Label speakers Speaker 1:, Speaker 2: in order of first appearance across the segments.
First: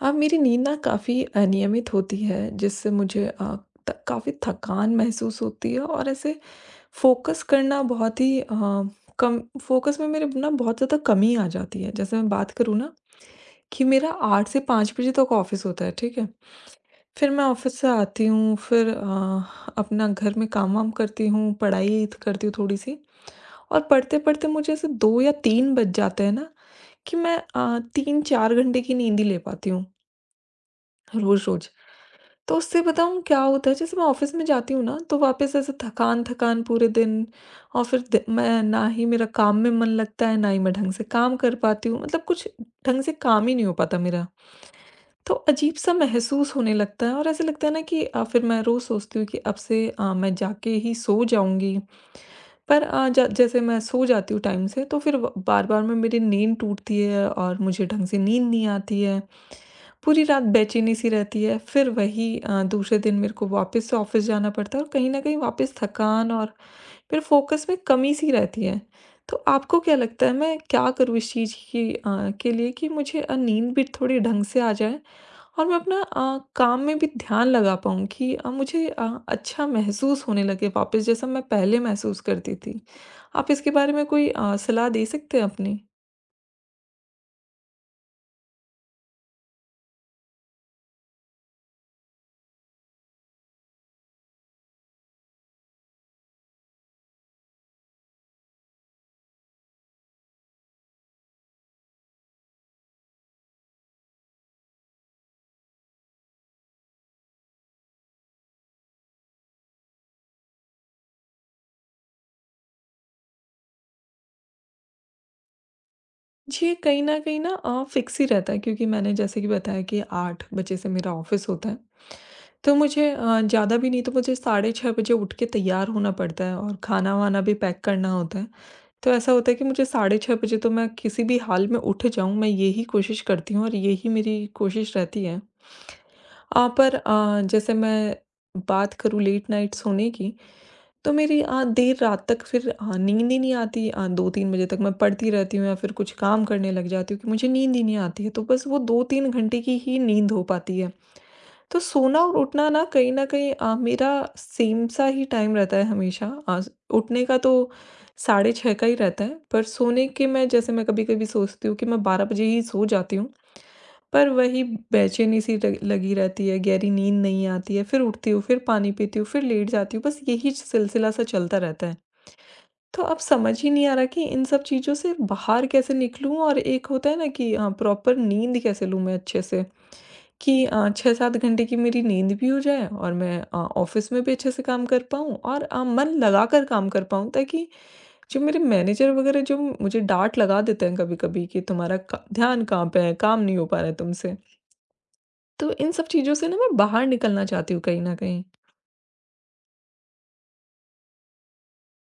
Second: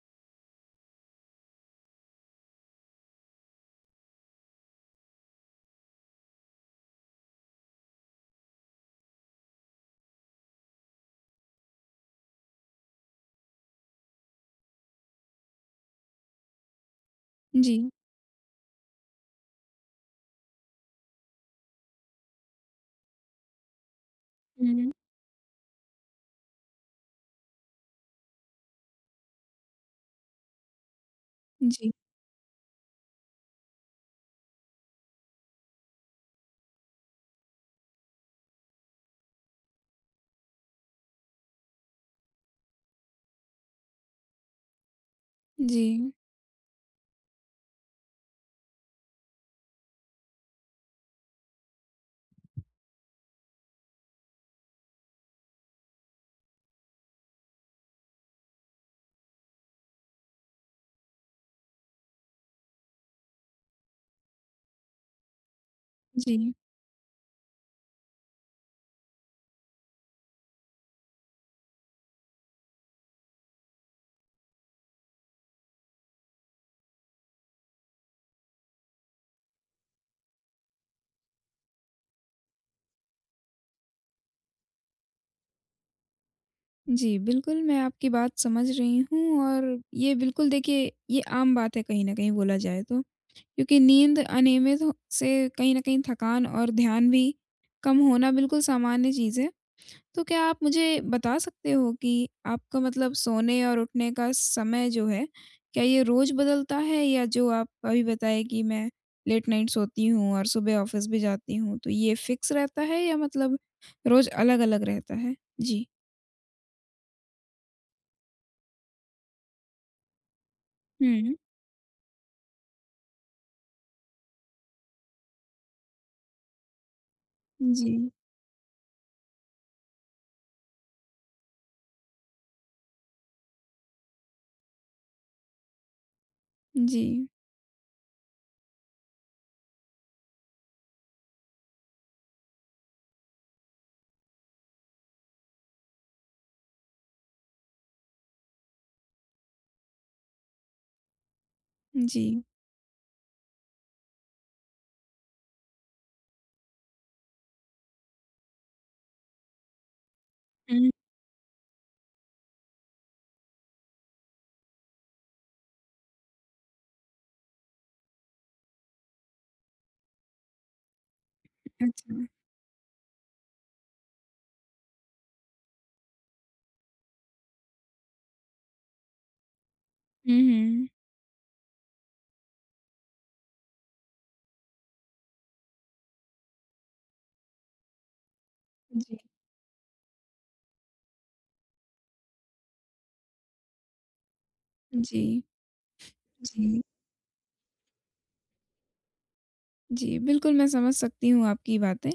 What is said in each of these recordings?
Speaker 1: अब मेरी नींद ना काफ़ी अनियमित होती है जिससे मुझे अ, त काफ़ी थकान महसूस होती है और ऐसे फ़ोकस करना बहुत ही अ, कम फ़ोकस में मेरे ब ना बहुत ज़्यादा कमी आ जाती है। जैसे मैं बात करूँ ना कि मेरा 8 से 5 बजे तक ऑफिस होता है, ठीक है। फिर मैं ऑफिस से
Speaker 2: जी।
Speaker 1: आती हूँ, फिर अ, अपना घर में काम-वाम करती हूँ, पढ़ाई त करती हूँ थोड़ी-सी और पढ़ते-पढ़ते
Speaker 2: हुँ,
Speaker 1: मुझे ऐसे
Speaker 2: हुँ।
Speaker 1: 2 या 3 बज जाते हैं ना कि मैं अ, 3-4 घंटे की नींद ही ले पाती हूँ रोज़-रोज़।
Speaker 2: जी।
Speaker 1: तो उससे बताऊँ क्या होता है, जैसे मैं ऑफिस में जाती हूँ ना, तो वापस ऐसे थकान-थकान पूरे दिन और फिर द मैं ना ही मेरा काम में मन लगता है, ना ही मैं ढंग से काम कर पाती हूँ, मतलब कुछ ढंग से काम ही नहीं हो पाता मेरा। तो अजीब-सा
Speaker 2: जी।
Speaker 1: महसूस होने लगता है और ऐसे लगता है ना कि अ, फिर मैं रोज़ सोचती हूँ कि अब से अ, मैं जाके ही सो जाऊँगी। पर अ, ज जैसे मैं सो जाती हूँ टाइम से, तो फिर व बार-बार में मेरी नींद टूटती है और मुझे ढंग से नींद नहीं आती है। पूरी रात बेचैनी-सी रहती है, फिर वही अ, दूसरे दिन मेरे को वापस से ऑफिस जाना पड़ता है और कहीं न कहीं वापस थकान
Speaker 2: जी।
Speaker 1: और फिर फ़ोकस में कमी-सी रहती है। तो आपको क्या लगता है, मैं क्या करूँ इस चीज़ की अ अ, के लिए कि मुझे अ, नींद भी थोड़ी ढंग से आ जाए और मैं अपना अ, काम में भी ध्यान लगा पाऊँ कि अ, मुझे अ, अच्छा महसूस होने लगे वापस, जैसा मैं पहले महसूस करती थी। आप इसके बारे में कोई अ, सलाह दे सकते हैं अपनी?
Speaker 2: जी, बिल्कुल, मैं आपकी बात समझ रही हूँ और ये बिल्कुल, देखिए, ये आम बात है कहीं न कहीं, बोला जाए तो। क्योंकि नींद अनियमित हो से कहीं न कहीं थकान और ध्यान भी कम होना बिल्कुल सामान्य चीज़ है। तो क्या आप मुझे बता सकते हो कि आपका मतलब सोने और उठने का समय जो है, क्या ये रोज़ बदलता है, या जो आप अभी बताए कि मैं लेट नाइट सोती हूँ और सुबह ऑफिस भी जाती हूँ, तो ये फिक्स रहता है या मतलब रोज़ अलग-अलग रहता है? जी।
Speaker 1: जी, कहीं न कहीं ना अ, फ़िक्स ही रहता है, क्योंकि मैंने जैसे कि बताया कि 8 बजे से मेरा
Speaker 2: हुँ।
Speaker 1: ऑफ़िस होता है। तो मुझे अ, ज़्यादा भी नहीं, तो मुझे साढ़े 6 बजे उठ के तैयार होना पड़ता है और खाना-वाना भी पैक करना
Speaker 2: जी।
Speaker 1: होता है। तो ऐसा होता है कि मुझे साढ़े 6 बजे तो मैं किसी भी हाल में उठ जाऊँ, मैं यही कोशिश करती हूँ और यही मेरी कोशिश रहती है। अ, पर
Speaker 2: जी।
Speaker 1: अ, जैसे मैं बात करूँ लेट नाइट सोने की, तो मेरी आ देर रात तक फिर अ, नींद ही नहीं आती अ, 2-3 बजे तक। मैं पढ़ती रहती हूँ या फिर कुछ काम करने लग जाती हूँ, क्योंकि मुझे नींद ही नहीं आती है। तो बस वो 2-3 घंटे की ही नींद हो पाती है। तो सोना और
Speaker 2: जी।
Speaker 1: उठना ना कहीं न कहीं अ, मेरा सेम सा ही टाइम रहता है हमेशा। अज़ उठने का तो साढ़े 6 का ही रहता है, पर सोने की मैं जैसे मैं
Speaker 2: हुँ।
Speaker 1: कभी-कभी सोचती हूँ कि मैं 12 बजे ही सो जाती हूँ। पर वही बेचैनी-सी लग लगी रहती है, गहरी नींद नहीं आती है। फिर उठती हूँ, फिर पानी पीती हूँ, फिर लेट जाती हूँ, बस यही चि सिलसिला-सा चलता रहता है।
Speaker 2: अच्छा।
Speaker 1: तो अब समझ ही नहीं आ रहा कि इन सब चीज़ों से बाहर कैसे निकलूँ, और एक होता है ना कि अ, प्रॉपर नींद कैसे लूँ मैं अच्छे से?
Speaker 2: हुँ,
Speaker 1: कि
Speaker 2: हुँ।
Speaker 1: अ, 6-7 घंटे की मेरी नींद भी हो जाए और मैं अ, ऑफ़िस में भी अच्छे से काम कर पाऊँ और अ, मन लगाकर काम कर पाऊँ, ताकि जो मेरे मैनेजर
Speaker 2: जी।
Speaker 1: वगैरह जो मुझे डाँट लगा देते हैं कभी-कभी कि, "तुम्हारा क ध्यान कहाँ पे है? काम नहीं हो पा रहा है तुमसे।"
Speaker 2: जी।
Speaker 1: तो इन सब चीज़ों से ना मैं
Speaker 2: जी।
Speaker 1: बाहर निकलना चाहती हूँ कहीं न कहीं।
Speaker 2: जी, बिल्कुल, मैं समझ सकती हूँ आपकी बातें।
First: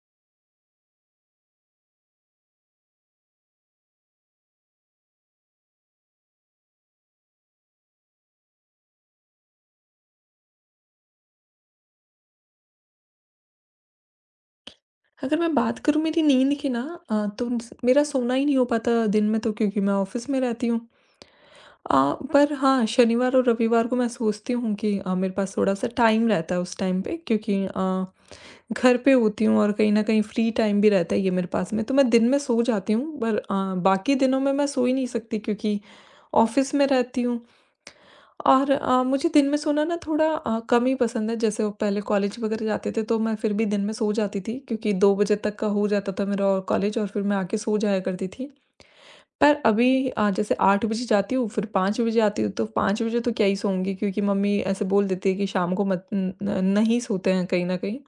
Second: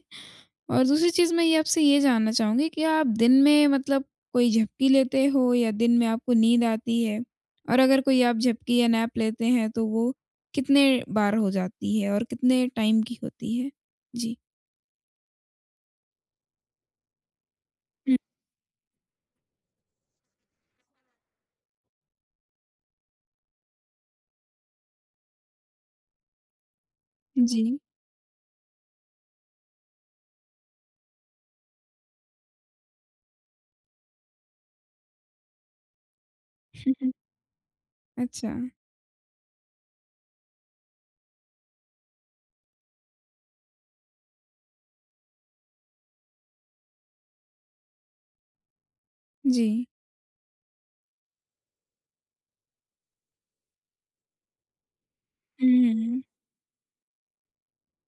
Speaker 2: और दूसरी चीज़ मैं ये आपसे ये जानना चाहूँगी कि आप दिन में मतलब कोई झपकी लेते हो या दिन में आपको नींद आती है? और अगर कोई आप झपकी या नैप लेते हैं, तो वो कितने बार हो जाती है और कितने टाइम की होती है? जी।
Speaker 1: अगर मैं बात करूँ मेरी नींद की ना अ, तोम्स मेरा
Speaker 2: हुँ।
Speaker 1: सोना ही नहीं हो पाता दिन में तो क्योंकि मैं ऑफिस में रहती हूँ। अ, पर हाँ, शनिवार और रविवार को मैं सोचती हूँ कि अ, मेरे पास थोड़ा-सा टाइम रहता है उस टाइम पे क्योंकि
Speaker 2: जी।
Speaker 1: अ, घर पे होती हूँ, और कहीं ना कहीं फ्री टाइम भी रहता है ये मेरे पास में, तो मैं दिन में सो जाती हूँ। बल अ, बाकी दिनों में मैं सो ही नहीं सकती क्योंकि ऑफिस में
Speaker 2: हुँ, हुँ।
Speaker 1: रहती हूँ।
Speaker 2: अच्छा।
Speaker 1: और अ, मुझे दिन में सोना ना थोड़ा अ, कम ही पसंद है। जैसे वो पहले कॉलेज वग़ैरह जाते थे, तो मैं फिर भी दिन में सो जाती थी क्योंकि 2 बजे तक का हो जाता था मेरा और कॉलेज, और फिर मैं आके सो जाया करती थी। पर
Speaker 2: जी।
Speaker 1: अभी अ, जैसे 8 बजे जाती हूँ, फिर 5 बजे आती हूँ, तो 5 बजे तो क्या ही सोऊँगी क्योंकि मम्मी ऐसे बोल देती है कि
Speaker 2: उ,
Speaker 1: शाम को मत
Speaker 2: हुँ।
Speaker 1: न न नहीं सोते हैं कहीं ना कहीं।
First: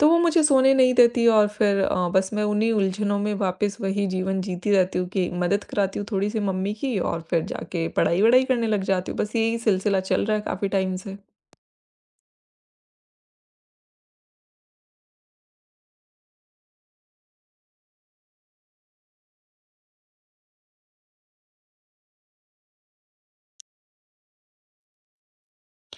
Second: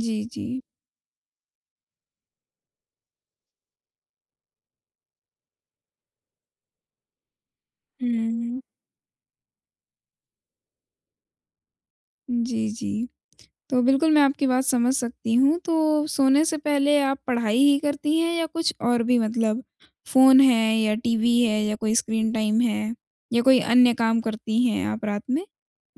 Speaker 1: तो वो मुझे
Speaker 2: जी।
Speaker 1: सोने नहीं देती और फिर अ, बस मैं उन्हीं उलझनों में वापस वही जीवन जीती रहती हूँ कि मदद कराती हूँ थोड़ी-सी मम्मी की और फिर जाके पढ़ाई-वढ़ाई
Speaker 2: हुँ।
Speaker 1: करने लग जाती हूँ। बस यही सिलसिला चल रहा है काफ़ी टाइम से।
Speaker 2: जी, जी। तो बिल्कुल मैं आपकी बात समझ सकती हूँ। तो सोने से पहले आप पढ़ाई ही करती हैं या कुछ और भी मतलब फ़ोन है या टीवी है या कोई स्क्रीन टाइम है? या कोई अन्य काम करती हैं आप रात में?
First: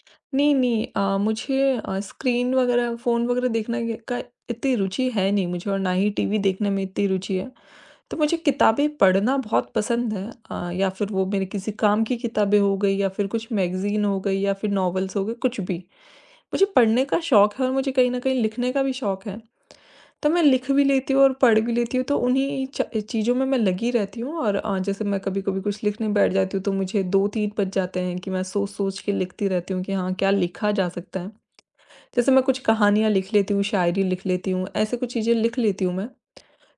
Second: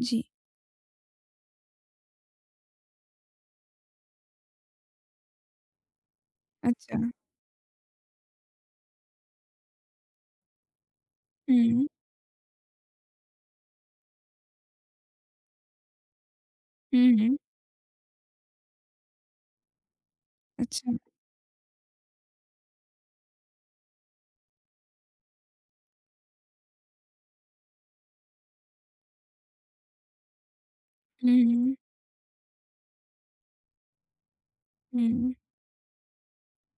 Speaker 2: जी।
Speaker 1: नहीं, नहीं अ, मुझे अ, स्क्रीन वग़ैरह, फ़ोन वग़ैरह देखने के का इतनी रुचि है नहीं मुझे और ना ही टीवी देखने में इतनी
Speaker 2: अच्छा।
Speaker 1: रुचि है। तो मुझे किताबें पढ़ना बहुत पसंद है। अ, या फिर वो मेरे किसी
Speaker 2: हुँ।
Speaker 1: काम की किताबें हो गई या फिर कुछ मैगज़ीन हो गई या फिर नॉवेल्स हो गए कुछ भी। मुझे पढ़ने
Speaker 2: हुँ,
Speaker 1: का
Speaker 2: हुँ।
Speaker 1: शौक है और मुझे कहीं न कहीं लिखने का भी शौक है। तो मैं लिख भी
Speaker 2: अच्छा।
Speaker 1: लेती हूँ और पढ़ भी लेती हूँ तो उन्ही च चीज़ों में मैं लगी रहती हूँ। और अ, जैसे मैं कभी-कभी कुछ लिखने बैठ जाती हूँ तो मुझे 2-3 बज जाते हैं कि मैं सोच-सोच के लिखती रहती हूँ कि हाँ, क्या लिखा जा सकता है।
Speaker 2: हुँ, हुँ।
Speaker 1: जैसे मैं कुछ कहानियाँ लिख लेती हूँ, शायरी लिख लेती हूँ, ऐसी कुछ चीज़ें
Speaker 2: हुँ।
Speaker 1: लिख लेती हूँ मैं।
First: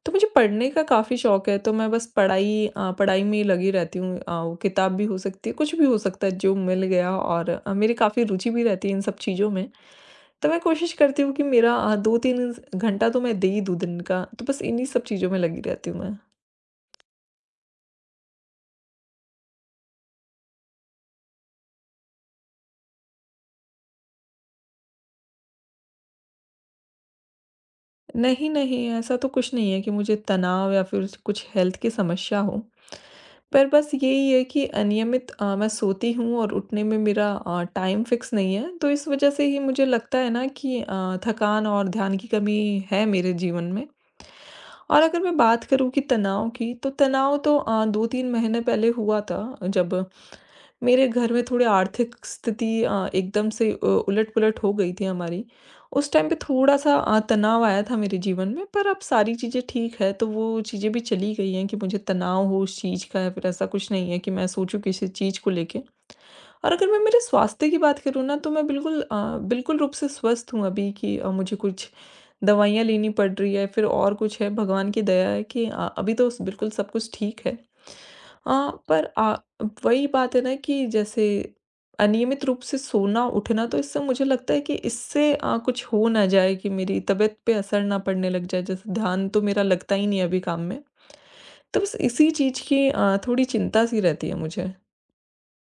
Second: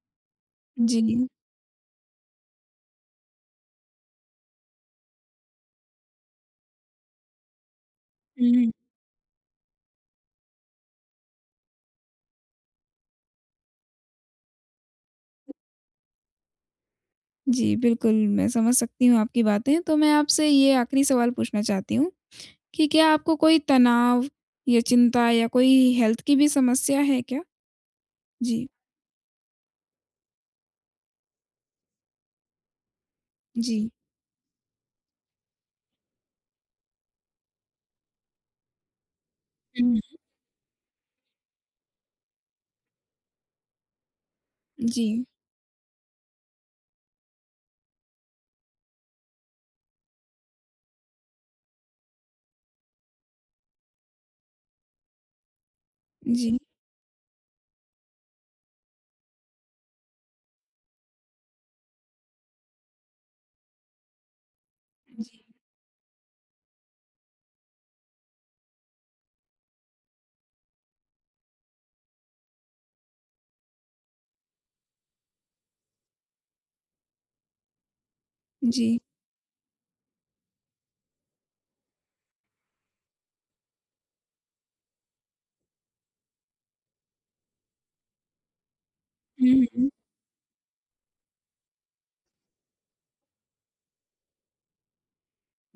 Speaker 1: तो मुझे पढ़ने का काफ़ी
Speaker 2: जी।
Speaker 1: शौक है तो मैं बस पढ़ाई अ, पढ़ाई में ही लगी रहती हूँ अ, किताब भी हो सकती है कुछ भी हो सकता है जो मिल गया और अ, मेरी काफ़ी रुचि
Speaker 2: हुँ,
Speaker 1: भी
Speaker 2: हुँ।
Speaker 1: रहती है इन सब चीज़ों में। तो मैं कोशिश करती हूँ कि मेरा अ, 2-3 घंटा तो मैं दे ही दूँ दिन का, तो बस इन्हीं सब चीज़ों में लगी रहती हूँ मैं।
Speaker 2: जी बिल्कुल, मैं समझ सकती हूँ आपकी बातें। तो मैं आपसे ये आखिरी सवाल पूछना चाहती हूँ कि क्या आपको कोई तनाव या चिंता या कोई हेल्थ की भी समस्या है क्या?
Speaker 1: नहीं,
Speaker 2: जी।
Speaker 1: नहीं ऐसा तो कुछ नहीं है कि मुझे तनाव या फिर स कुछ हेल्थ की समस्या हो। पर बस
Speaker 2: जी।
Speaker 1: यही है कि अनियमित अ, मैं सोती हूँ और उठने में मेरा अ, टाइम फिक्स नहीं है तो इस वजह से ही मुझे
Speaker 2: हुँ, हुँ।
Speaker 1: लगता है ना कि अ, थकान और ध्यान की कमी है मेरे जीवन में। और अगर
Speaker 2: जी।
Speaker 1: मैं बात करूँ कि तनाव की तो तनाव तो अ, 2-3 महीने पहले हुआ था जब, मेरे घर में थोड़े आर्थिक स्थिति अ, एकदम से अ, उलट-पुलट हो गई थी हमारी। उस टाइम पे
Speaker 2: जी।
Speaker 1: थोड़ा-सा अ, तनाव आया था मेरे जीवन में पर अब सारी चीज़ें ठीक है। तो वो चीज़ें भी चली गई हैं कि मुझे तनाव हो इस चीज़ का या फिर ऐसा कुछ नहीं है कि मैं सोचूँ किसी चीज़
Speaker 2: जी।
Speaker 1: को लेके। और अगर मैं मेरे स्वास्थ्य की बात करूँ ना तो मैं बिल्कुल अ, बिल्कुल रूप से स्वस्थ हूँ अभी की अ, मुझे कुछ दवाइयाँ लेनी पड़ रही है फिर और कुछ है भगवान की दया है कि अ, अभी तो स बिल्कुल सब कुछ ठीक है। हाँ,
Speaker 2: जी।
Speaker 1: पर अ, वही बात है ना कि जैसे अनियमित रूप से सोना-उठना तो इससे मुझे लगता है कि इससे अ, कुछ हो ना जाए कि मेरी तबीयत पे असर ना पड़ने लग जाए। जैसे ध्यान तो मेरा
Speaker 2: हुँ, हुँ।
Speaker 1: लगता ही नहीं है अभी काम में। तो बस इसी चीज़ की अ, थोड़ी चिंता-सी रहती है मुझे।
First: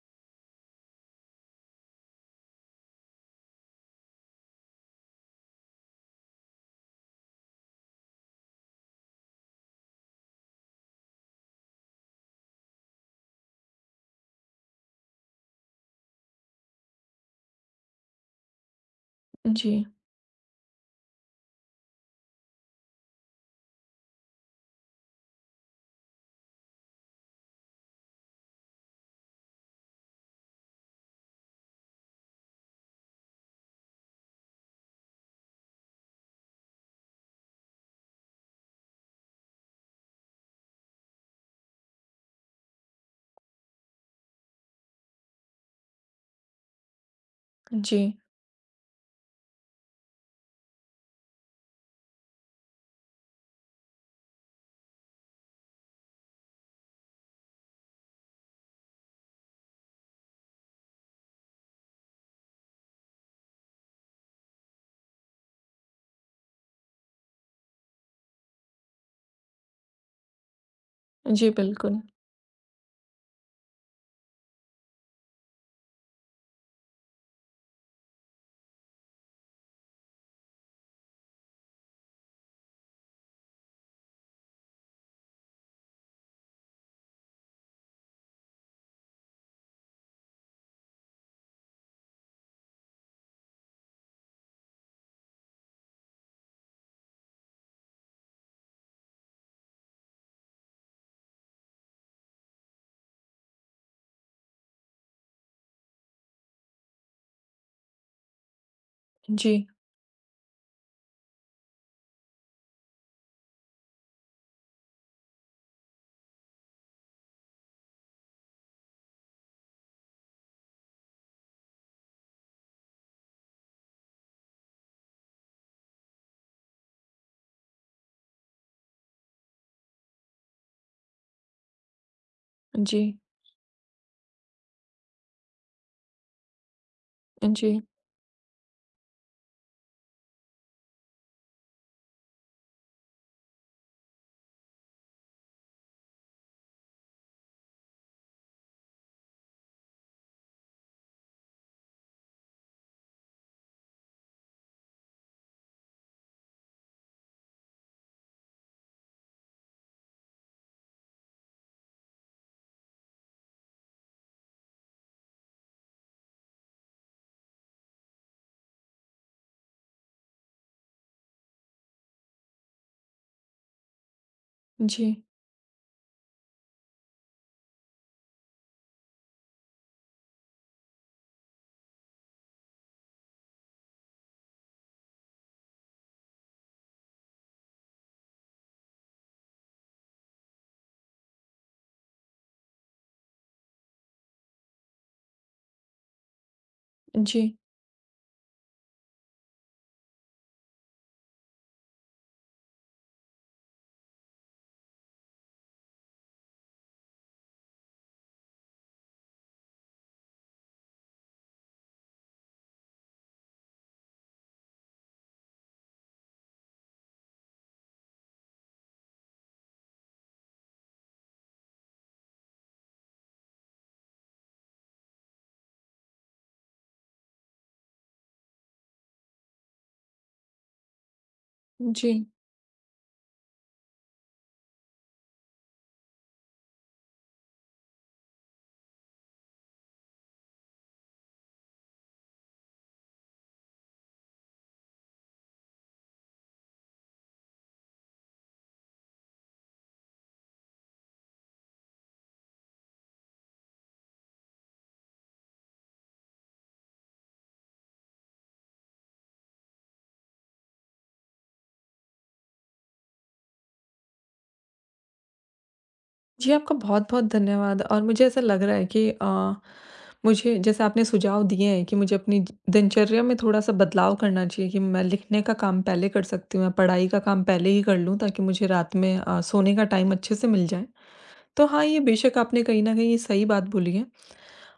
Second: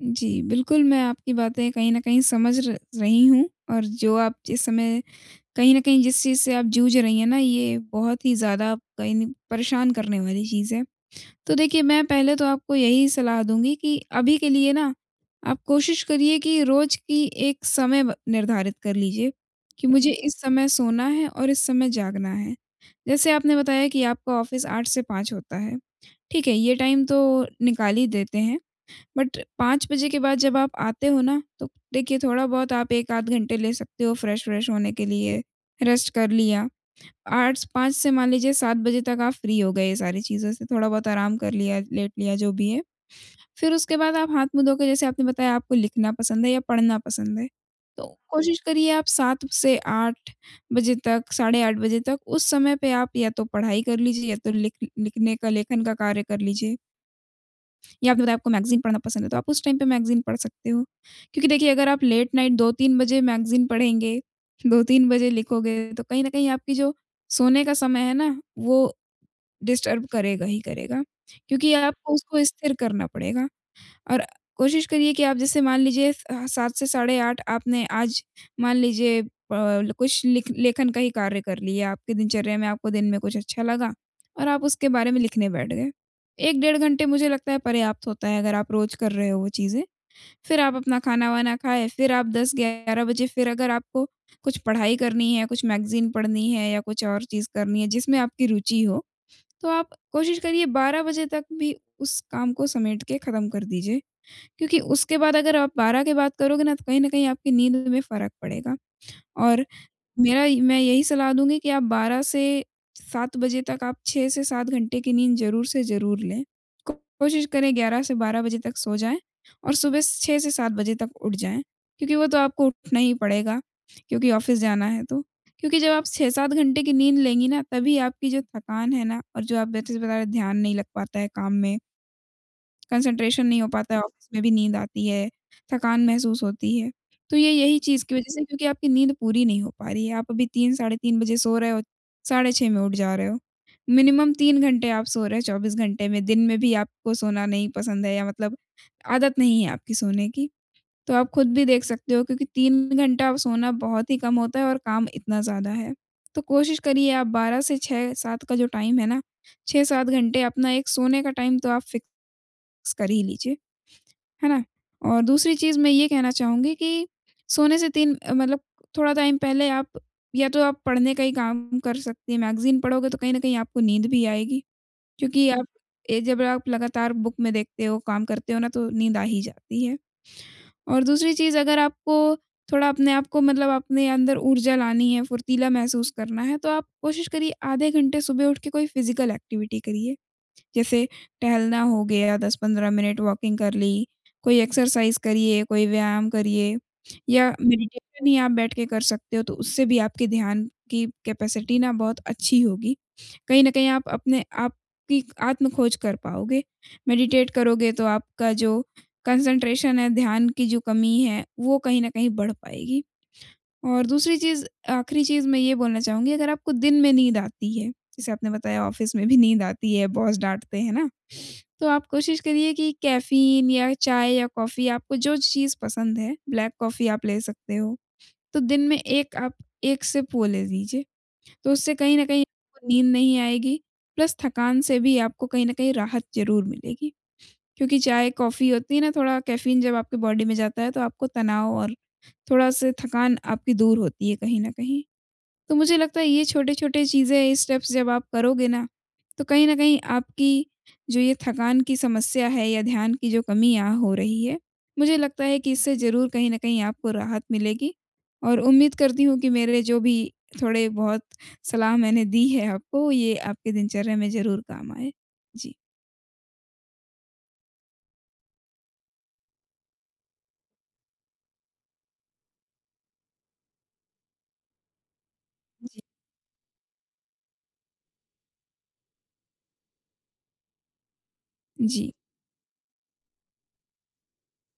Speaker 2: जी, बिल्कुल, मैं आपकी बातें कहीं न कहीं समझ र रही हूँ, और जो आप जिस समय कहीं न कहीं जिस चीज़ से आप जूझ रही हैं ना, ये बहुत ही ज़्यादा कहीं न परेशान करने वाली चीज़ है। तो देखिए, मैं पहले तो आपको यही सलाह दूँगी कि अभी के लिए ना, आप कोशिश करिए कि रोज़ की एक समय ब निर्धारित कर लीजिए,
Speaker 1: जी।
Speaker 2: कि मुझे इस समय सोना है और इस समय जागना है। जैसे आपने बताया कि आपका ऑफिस 8 से 5 होता है, ठीक है, ये टाइम तो निकाल ही देते हैं, बट 5 बजे के बाद जब आप आते हो ना, तो देखिए थोड़ा बहुत आप 1 आध घंटे ले सकते हो फ्रेश-व्रेश होने के लिए, रेस्ट कर लिया। आठ्स 5 से मान लीजिए 7 बजे तक आप फ्री हो गए ये सारी चीज़ों से, थोड़ा-बहुत आराम कर लिया, लेट लिया, जो भी है, फिर उसके बाद आप हाथ-मुँह धो के, जैसे आपने बताया आपको लिखना पसंद है या पढ़ना पसंद है, तो
Speaker 1: जी।
Speaker 2: कोशिश करिए आप 7 से 8 बजे तक, साढ़े 8 बजे तक, उस समय पे आप या तो पढ़ाई कर लीजिए या तो लिख लिखने का लेखन का कार्य कर लीजिए। या फिर आपको मैगज़ीन पढ़ना पसंद है, तो आप उस टाइम पे मैगज़ीन पढ़ सकते हो। क्योंकि देखिए, अगर आप लेट नाइट 2-3 बजे मैगज़ीन पढ़ेंगे, 2-3 बजे लिखोगे, तो कहीं न कहीं आपकी जो सोने का समय है ना, वो डिस्टर्ब करेगा ही करेगा,
Speaker 1: जी,
Speaker 2: क्योंकि
Speaker 1: बिल्कुल।
Speaker 2: आपको उसको स्थिर करना पड़ेगा। और कोशिश करिए कि आप जैसे मान लीजिए स अ, 7 से साढ़े 8 आपने आज मान लीजिए प ल कुछ लिख लेखन का ही कार्य कर लिया, आपकी दिनचर्या में आपको दिन में कुछ अच्छा लगा, और आप उसके बारे में लिखने बैठ गए। 1 डेढ़ घंटे मुझे लगता है पर्याप्त होता है अगर आप रोज़ कर रहे हो वो चीज़ें, फिर आप अपना खाना-वाना खाएँ, फिर आप 10-11 बजे फिर अगर आपको कुछ पढ़ाई करनी है, कुछ मैगज़ीन पढ़नी हैं, या कुछ और चीज़ करनी हैं जिसमें आपकी रुचि हो, तो आप कोशिश करिए 12 बजे तक भी उस काम को समेट के खत्म कर दीजिए, क्योंकि उसके बाद अगर आप 12 के बाद करोगे ना, तो कहीं न कहीं आपकी नींद में फ़र्क पड़ेगा।
Speaker 1: जी।
Speaker 2: और मेरा मैं यही सलाह दूँगी कि आप 12 से 7 बजे तक आप 6 से 7 घंटे के नींद ज़रूर से ज़रूर लें, कोशिश करें 11 से 12 बजे तक सो जाएँ, और सुबह 6 से 7 बजे तक उठ जाएँ, क्योंकि वो तो आपको उठना ही पड़ेगा क्योंकि ऑफिस जाना है तो। क्योंकि जब आप 6-7 घंटे की नींद लेंगी ना, तभी आपकी जो थकान है ना, और जो आप वो ब चीज बता रहे, ध्यान नहीं लग पाता है काम में
Speaker 1: जी।
Speaker 2: कंसंट्रेशन नहीं हो पाता है, ऑफिस में भी नींद आती है, थकान महसूस होती है। तो
Speaker 1: अ,
Speaker 2: ये यही
Speaker 1: जी।
Speaker 2: चीज़ की वजह से क्योंकि आपकी नींद पूरी नहीं हो पा रही है, आप अभी 3, साढ़े 3 बजे सो रहे हो, साढ़े 6 में उठ जा रहे हो। मिनिमम 3 घंटे आप सो रहे, 24 घंटे में, दिन में भी आपको सोना नहीं पसंद है या मतलब आदत नहीं है आपकी सोने की, तो आप खुद भी देख सकते हो क्योंकि 3 घंटा अब सोना बहुत ही कम होता है और काम इतना ज़्यादा है। तो कोशिश करिए, आप 12 से 6-7 का जो टाइम है ना, 6-7 घंटे अपना एक सोने का टाइम तो आप फिक्स कर ही लीजिए, है ना? और दूसरी चीज़ मैं ये कहना चाहूँगी कि सोने से 3 अ, मतलब थोड़ा टाइम पहले, आप या तो आप पढ़ने का ही काम कर सकती हैं, मैगज़ीन पढ़ोगे तो कहीं न कहीं आपको नींद भी आएगी,
Speaker 1: जी।
Speaker 2: क्योंकि आप ए जब आप लगातार बुक में देखते हो, काम करते हो ना, तो नींद आ ही जाती है। और दूसरी चीज़, अगर आपको थोड़ा अपने आप को मतलब अपने अंदर ऊर्जा लानी है, फुर्तीला महसूस करना है, तो आप कोशिश करिए आधे घंटे सुबह उठ के कोई फिज़िकल एक्टिविटी करिए, जैसे टहलना हो गया, 10-15 मिनट वॉकिंग कर ली, कोई एक्सरसाइज़ करिए, कोई व्यायाम करिए। या
Speaker 1: जी।
Speaker 2: मेडिटेशन ही आप बैठ के कर सकते हो, तो उससे भी आपके ध्यान की कैपेसिटी ना बहुत अच्छी होगी, कहीं न कहीं आप अपने आप कि आत्म खोज कर पाओगे। मेडिटेट करोगे तो आपका जो कंसंट्रेशन है, ध्यान की जो कमी है, वो कहीं न कहीं बढ़ पाएगी। और दूसरी चीज़ आख़िरी चीज़ मैं ये बोलना चाहूँगी, अगर आपको दिन में नींद आती है, जैसे आपने बताया ऑफिस में भी नींद आती है, बॉस डाँटते हैं ना। तो आप कोशिश करिए कि कैफ़ीन या चाय या कॉफ़ी, आपको जो चीज़ पसंद है ब्लैक कॉफ़ी आप ले सकते हो, तो दिन में 1 आप 1 सिप वो ले लीजिए, तो उससे कहीं न
Speaker 1: जी।
Speaker 2: कहीं आपको वो नींद नहीं आएगी, प्लस थकान से भी आपको कहीं न कहीं राहत ज़रूर मिलेगी। क्योंकि चाय-कॉफ़ी होती है ना, थोड़ा कैफ़ीन जब आपके बॉडी में जाता है, तो आपको तनाव और थोड़ा-सा थकान आपकी दूर होती है कहीं न कहीं। तो मुझे लगता है ये छोटे-छोटे चीज़ें, ये स्टेप्स जब आप करोगे ना, तो कहीं न कहीं आपकी जो ये थकान की समस्या है या ध्यान की जो कमी यहाँ हो रही है, मुझे लगता है कि इससे ज़रूर कहीं न कहीं आपको राहत मिलेगी। और उम्मीद करती हूँ कि मेरे जो भी थोड़े-बहुत सलाह मैंने दी है आपको, ये आपके दिनचर्या में ज़रूर काम आए। जी।
Speaker 1: जी, आपका बहुत-बहुत धन्यवाद। और मुझे ऐसा लग रहा है कि अ, मुझे जैसे आपने सुझाव दिए हैं कि मुझे अपनी ज दिनचर्या में थोड़ा-सा बदलाव करना चाहिए, कि मैं लिखने का काम
Speaker 2: जी।
Speaker 1: पहले कर सकती हूँ या पढ़ाई का काम पहले ही कर लूँ ताकि मुझे रात में अ, सोने का टाइम अच्छे से मिल जाए, तो हाँ, ये
Speaker 2: जी।
Speaker 1: बेशक आपने कहीं न कहीं ये सही बात बोली है।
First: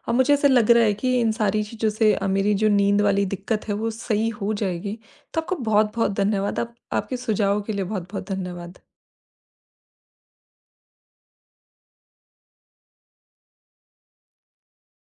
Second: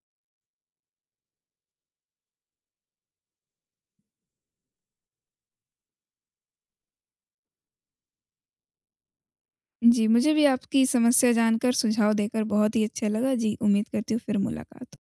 Speaker 1: अ, मुझे ऐसा लग रहा है कि इन सारी चीज़ों से अ, मेरी जो नींद वाली दिक्कत है, वो सही हो जाएगी, तो आपका बहुत-बहुत धन्यवाद, आप आपके सुझावों के लिए बहुत-बहुत धन्यवाद।
Speaker 2: जी, मुझे भी आपकी समस्या जानकर, सुझाव देकर बहुत ही अच्छा लगा। जी, उम्मीद करती हूँ फिर मुलाकात हो।